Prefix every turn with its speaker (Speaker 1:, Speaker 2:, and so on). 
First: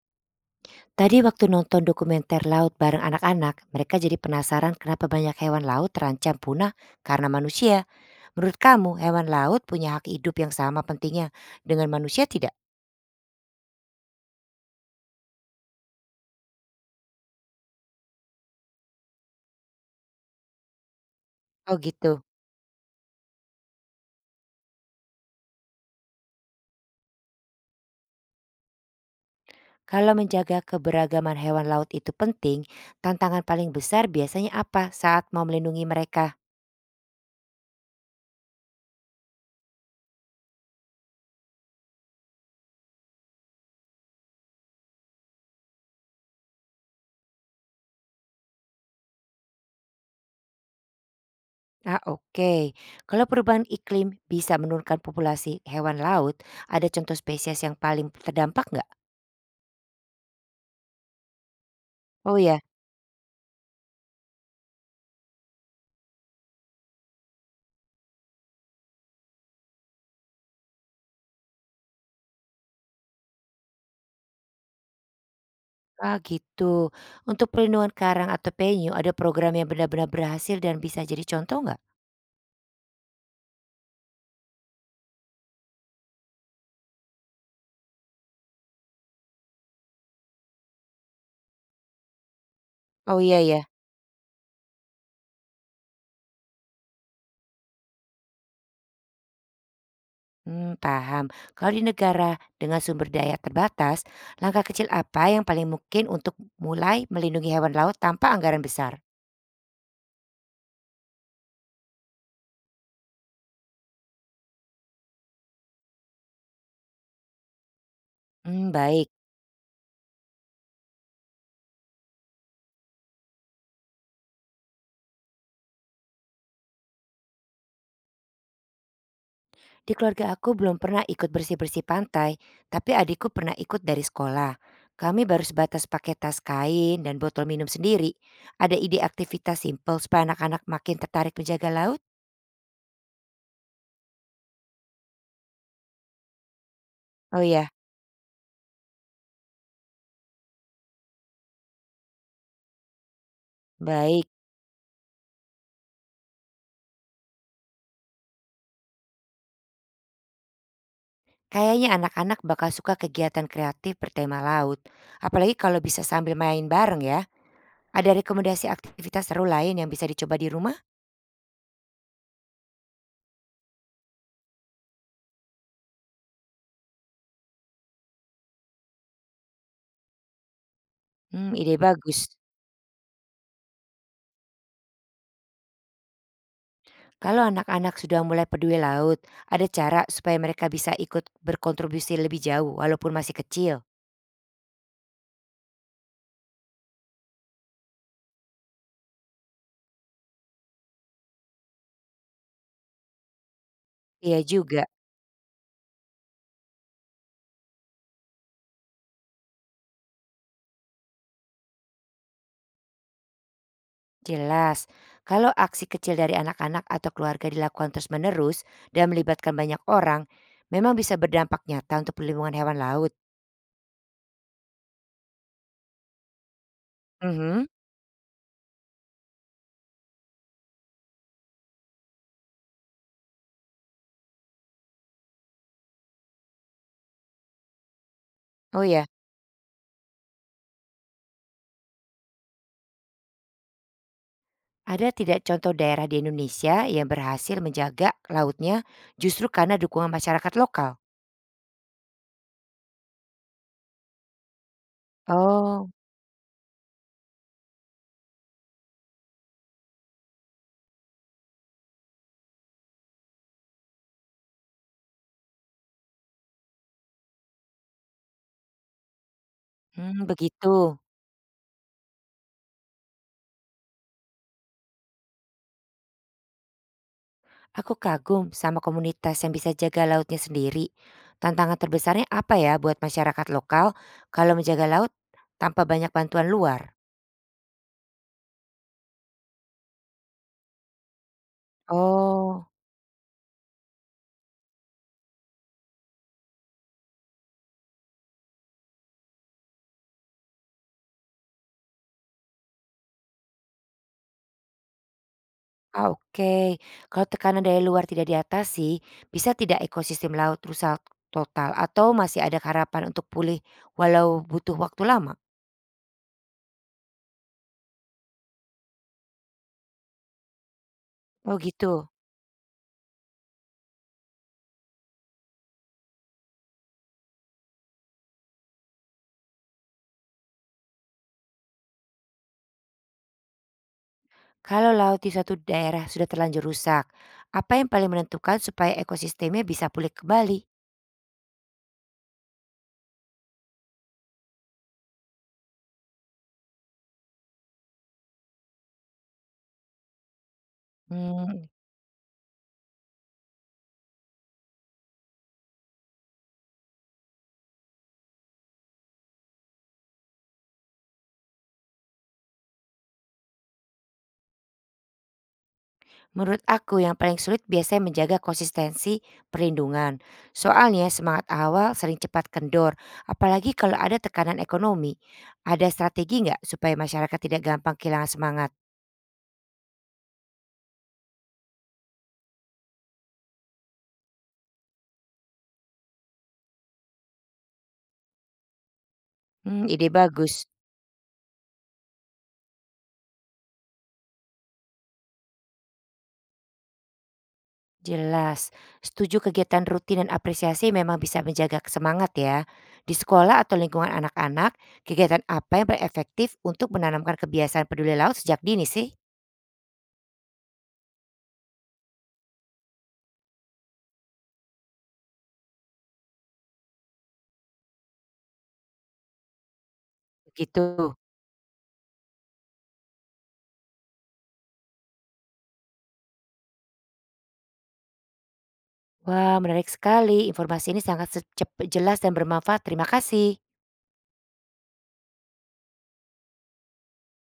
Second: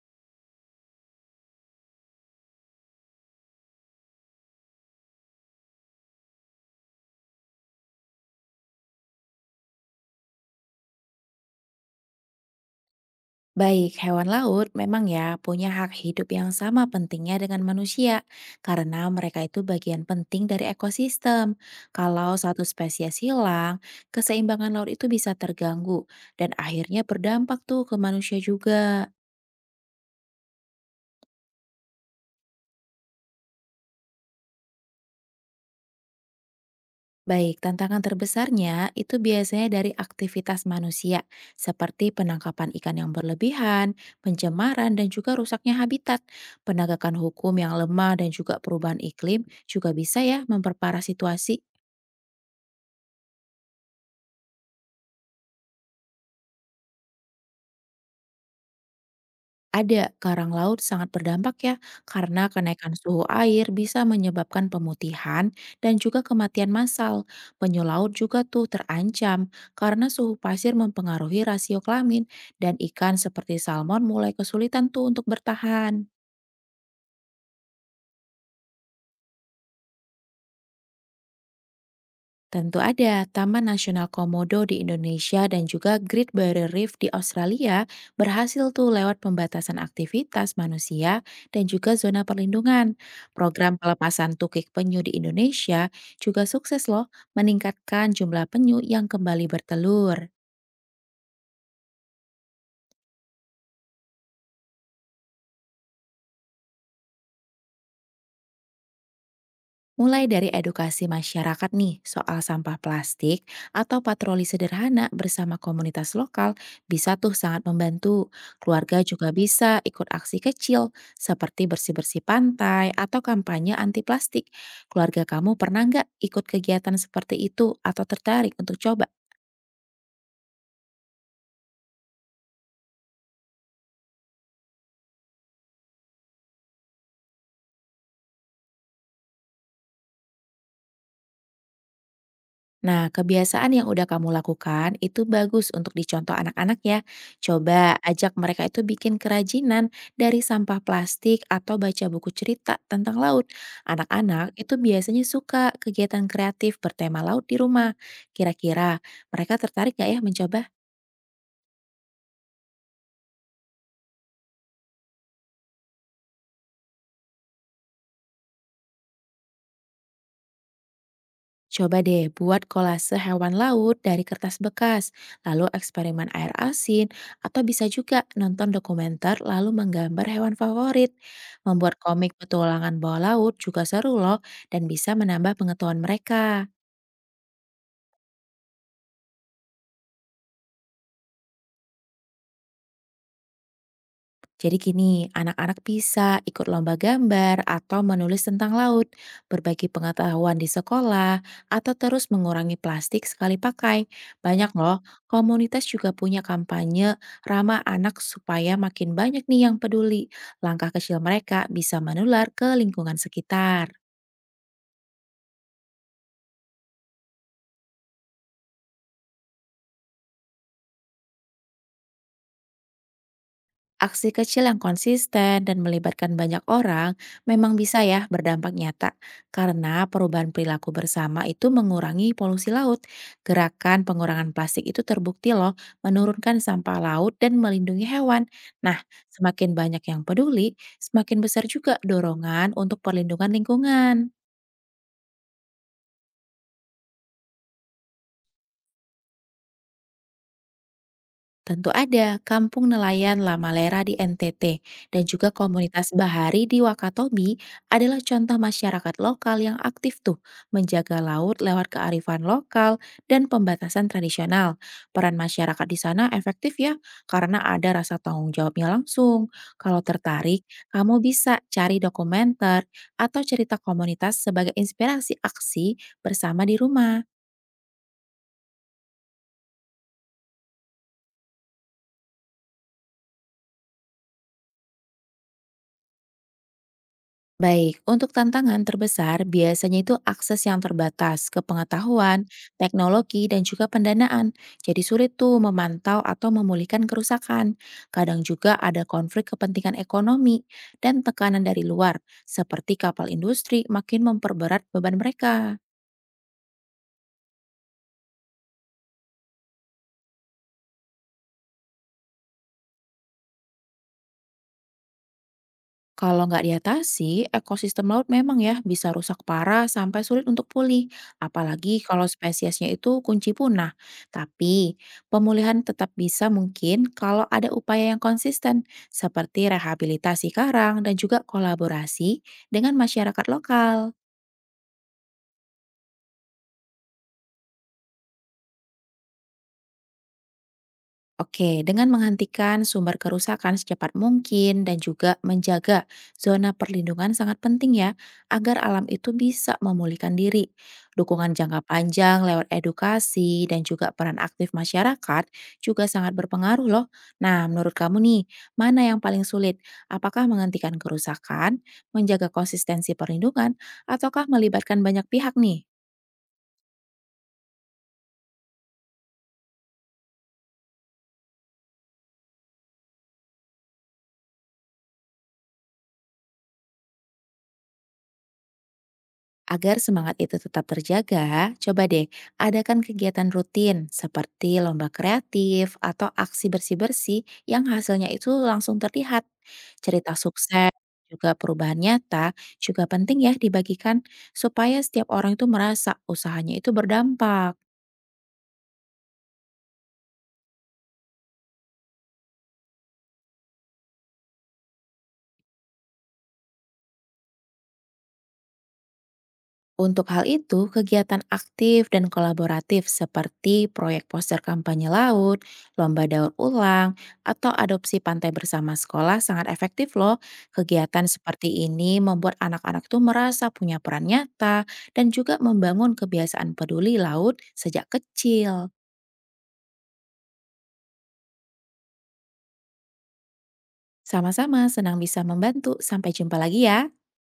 Speaker 1: Tadi waktu nonton dokumenter laut bareng anak-anak, mereka jadi penasaran kenapa banyak hewan laut terancam punah karena manusia. Menurut kamu, hewan laut punya hak hidup yang sama pentingnya dengan manusia tidak?
Speaker 2: Baik, hewan laut memang ya punya hak hidup yang sama pentingnya dengan manusia karena mereka itu bagian penting dari ekosistem.
Speaker 1: Oh gitu.
Speaker 2: Kalau satu spesies hilang, keseimbangan laut itu bisa terganggu dan akhirnya berdampak tuh ke manusia juga.
Speaker 1: Kalau menjaga keberagaman hewan laut itu penting, tantangan paling besar biasanya apa saat mau melindungi mereka?
Speaker 2: Baik, tantangan terbesarnya itu biasanya dari aktivitas manusia, seperti penangkapan ikan yang berlebihan, pencemaran, dan juga rusaknya habitat. Penegakan hukum yang lemah dan juga perubahan iklim juga bisa ya memperparah situasi.
Speaker 1: Ah oke, kalau perubahan iklim bisa menurunkan populasi hewan laut, ada contoh spesies yang paling terdampak nggak?
Speaker 2: Ada, karang laut sangat berdampak ya,
Speaker 1: Oh
Speaker 2: karena
Speaker 1: ya.
Speaker 2: kenaikan suhu air bisa menyebabkan pemutihan dan juga kematian massal. Penyu laut juga tuh terancam karena suhu pasir mempengaruhi rasio kelamin dan ikan seperti salmon mulai kesulitan tuh untuk bertahan.
Speaker 1: Ah, gitu. Untuk perlindungan karang atau penyu, ada program yang benar-benar berhasil dan bisa jadi contoh nggak?
Speaker 2: Tentu ada, Taman Nasional Komodo di Indonesia dan juga Great Barrier Reef di Australia berhasil tuh lewat pembatasan aktivitas manusia dan juga zona perlindungan.
Speaker 1: Oh iya ya.
Speaker 2: Program pelepasan tukik penyu di Indonesia juga sukses loh meningkatkan jumlah penyu yang kembali bertelur.
Speaker 1: Hmm, paham. Kalau di negara dengan sumber daya terbatas, langkah kecil apa yang paling mungkin untuk mulai melindungi hewan laut tanpa anggaran besar?
Speaker 2: Mulai dari edukasi masyarakat nih soal sampah plastik atau patroli sederhana bersama komunitas lokal bisa tuh sangat membantu.
Speaker 1: Hmm,
Speaker 2: Keluarga
Speaker 1: baik.
Speaker 2: juga bisa ikut aksi kecil seperti bersih-bersih pantai atau kampanye anti plastik. Keluarga kamu pernah nggak ikut kegiatan seperti itu atau tertarik untuk coba?
Speaker 1: Di keluarga aku belum pernah ikut bersih-bersih pantai, tapi adikku pernah ikut dari sekolah. Kami baru sebatas pakai tas kain dan botol minum sendiri. Ada ide aktivitas simpel supaya anak-anak makin tertarik menjaga laut?
Speaker 2: Nah, kebiasaan yang udah kamu lakukan itu bagus untuk dicontoh anak-anak ya.
Speaker 1: Oh iya.
Speaker 2: Coba ajak mereka itu bikin kerajinan dari sampah plastik atau baca buku cerita tentang laut.
Speaker 1: Baik,
Speaker 2: Anak-anak itu biasanya suka kegiatan kreatif bertema laut di rumah. Kira-kira mereka tertarik gak ya mencoba?
Speaker 1: kayaknya anak-anak bakal suka kegiatan kreatif bertema laut. Apalagi kalau bisa sambil main bareng ya. Ada rekomendasi aktivitas seru lain yang bisa dicoba di rumah?
Speaker 2: Coba deh buat kolase hewan laut dari kertas bekas, lalu eksperimen air asin, atau bisa juga nonton dokumenter lalu menggambar hewan favorit.
Speaker 1: Hmm, ide
Speaker 2: Membuat
Speaker 1: bagus.
Speaker 2: komik petualangan bawah laut juga seru loh dan bisa menambah pengetahuan mereka.
Speaker 1: Kalau anak-anak sudah mulai peduli laut, ada cara supaya mereka bisa ikut berkontribusi lebih jauh walaupun masih kecil.
Speaker 2: Jadi gini, anak-anak bisa ikut lomba gambar atau menulis tentang laut, berbagi pengetahuan di sekolah, atau terus mengurangi plastik sekali pakai.
Speaker 1: Iya
Speaker 2: Banyak
Speaker 1: juga,
Speaker 2: loh, komunitas juga punya kampanye ramah anak supaya makin banyak nih yang peduli. Langkah kecil mereka bisa menular ke lingkungan sekitar.
Speaker 1: jelas. Kalau aksi kecil dari anak-anak atau keluarga dilakukan terus-menerus dan melibatkan banyak orang, memang bisa berdampak nyata untuk perlindungan hewan laut.
Speaker 2: Aksi kecil yang konsisten dan melibatkan banyak orang
Speaker 1: Mhm.
Speaker 2: memang bisa ya berdampak nyata karena perubahan perilaku bersama itu mengurangi polusi laut. Gerakan pengurangan plastik itu terbukti loh menurunkan sampah laut dan melindungi hewan.
Speaker 1: Oh
Speaker 2: Nah,
Speaker 1: ya.
Speaker 2: semakin banyak yang peduli, semakin besar juga dorongan untuk perlindungan lingkungan.
Speaker 1: Ada tidak contoh daerah di Indonesia yang berhasil menjaga lautnya justru karena dukungan masyarakat lokal?
Speaker 2: Tentu ada Kampung Nelayan Lamalera di NTT dan juga
Speaker 1: Oh.
Speaker 2: komunitas Bahari di Wakatobi adalah contoh masyarakat lokal yang aktif tuh menjaga laut lewat kearifan lokal dan pembatasan tradisional. Peran masyarakat di sana efektif ya karena ada rasa tanggung jawabnya langsung. Kalau
Speaker 1: Hmm,
Speaker 2: tertarik,
Speaker 1: begitu.
Speaker 2: kamu bisa cari dokumenter atau cerita komunitas sebagai inspirasi aksi bersama di rumah.
Speaker 1: Aku kagum sama komunitas yang bisa jaga lautnya sendiri. Tantangan terbesarnya apa ya buat masyarakat lokal kalau menjaga laut tanpa banyak bantuan luar?
Speaker 2: Baik, untuk tantangan terbesar biasanya itu akses yang terbatas ke pengetahuan,
Speaker 1: Oh,
Speaker 2: teknologi, dan juga pendanaan. Jadi sulit tuh memantau atau memulihkan kerusakan. Kadang juga ada konflik kepentingan ekonomi dan tekanan dari luar, seperti kapal industri makin memperberat beban mereka.
Speaker 1: ah, oke. Kalau tekanan dari luar tidak diatasi, bisa tidak ekosistem laut rusak total atau masih ada harapan untuk pulih walau butuh waktu lama?
Speaker 2: Kalau nggak diatasi, ekosistem laut memang ya bisa rusak parah sampai sulit untuk pulih,
Speaker 1: Oh
Speaker 2: apalagi
Speaker 1: gitu.
Speaker 2: kalau spesiesnya itu kunci punah. Tapi pemulihan tetap bisa mungkin kalau ada upaya yang konsisten, seperti rehabilitasi karang dan juga kolaborasi dengan masyarakat lokal.
Speaker 1: Kalau laut di suatu daerah sudah terlanjur rusak, apa yang paling menentukan supaya ekosistemnya bisa pulih kembali?
Speaker 2: Oke, dengan menghentikan sumber kerusakan secepat mungkin dan juga menjaga zona perlindungan sangat penting ya, agar alam itu bisa memulihkan diri. Dukungan
Speaker 1: Hmm.
Speaker 2: jangka panjang lewat edukasi dan juga peran aktif masyarakat juga sangat berpengaruh loh. Nah, menurut kamu nih, mana yang paling sulit? Apakah menghentikan kerusakan, menjaga konsistensi perlindungan, ataukah melibatkan banyak pihak nih?
Speaker 1: Menurut aku yang paling sulit biasanya menjaga konsistensi perlindungan. Soalnya semangat awal sering cepat kendor, apalagi kalau ada tekanan ekonomi. Ada strategi nggak supaya masyarakat tidak gampang kehilangan semangat?
Speaker 2: Agar semangat itu tetap terjaga, coba deh adakan kegiatan rutin seperti lomba kreatif atau aksi bersih-bersih yang hasilnya itu langsung terlihat.
Speaker 1: Hmm, ide
Speaker 2: Cerita
Speaker 1: bagus.
Speaker 2: sukses, juga perubahan nyata, juga penting ya dibagikan supaya setiap orang itu merasa usahanya itu berdampak.
Speaker 1: Jelas, setuju kegiatan rutin dan apresiasi memang bisa menjaga semangat ya. Di sekolah atau lingkungan anak-anak, kegiatan apa yang paling efektif untuk menanamkan kebiasaan peduli laut sejak dini sih?
Speaker 2: Untuk hal itu, kegiatan aktif dan kolaboratif seperti proyek poster kampanye laut, lomba daur ulang, atau adopsi pantai bersama sekolah sangat efektif loh.
Speaker 1: Begitu.
Speaker 2: Kegiatan seperti ini membuat anak-anak tuh merasa punya peran nyata dan juga membangun kebiasaan peduli laut sejak kecil.
Speaker 1: Wah, menarik sekali. Informasi ini sangat jelas dan bermanfaat. Terima kasih.
Speaker 2: Sama-sama senang bisa membantu. Sampai jumpa lagi ya.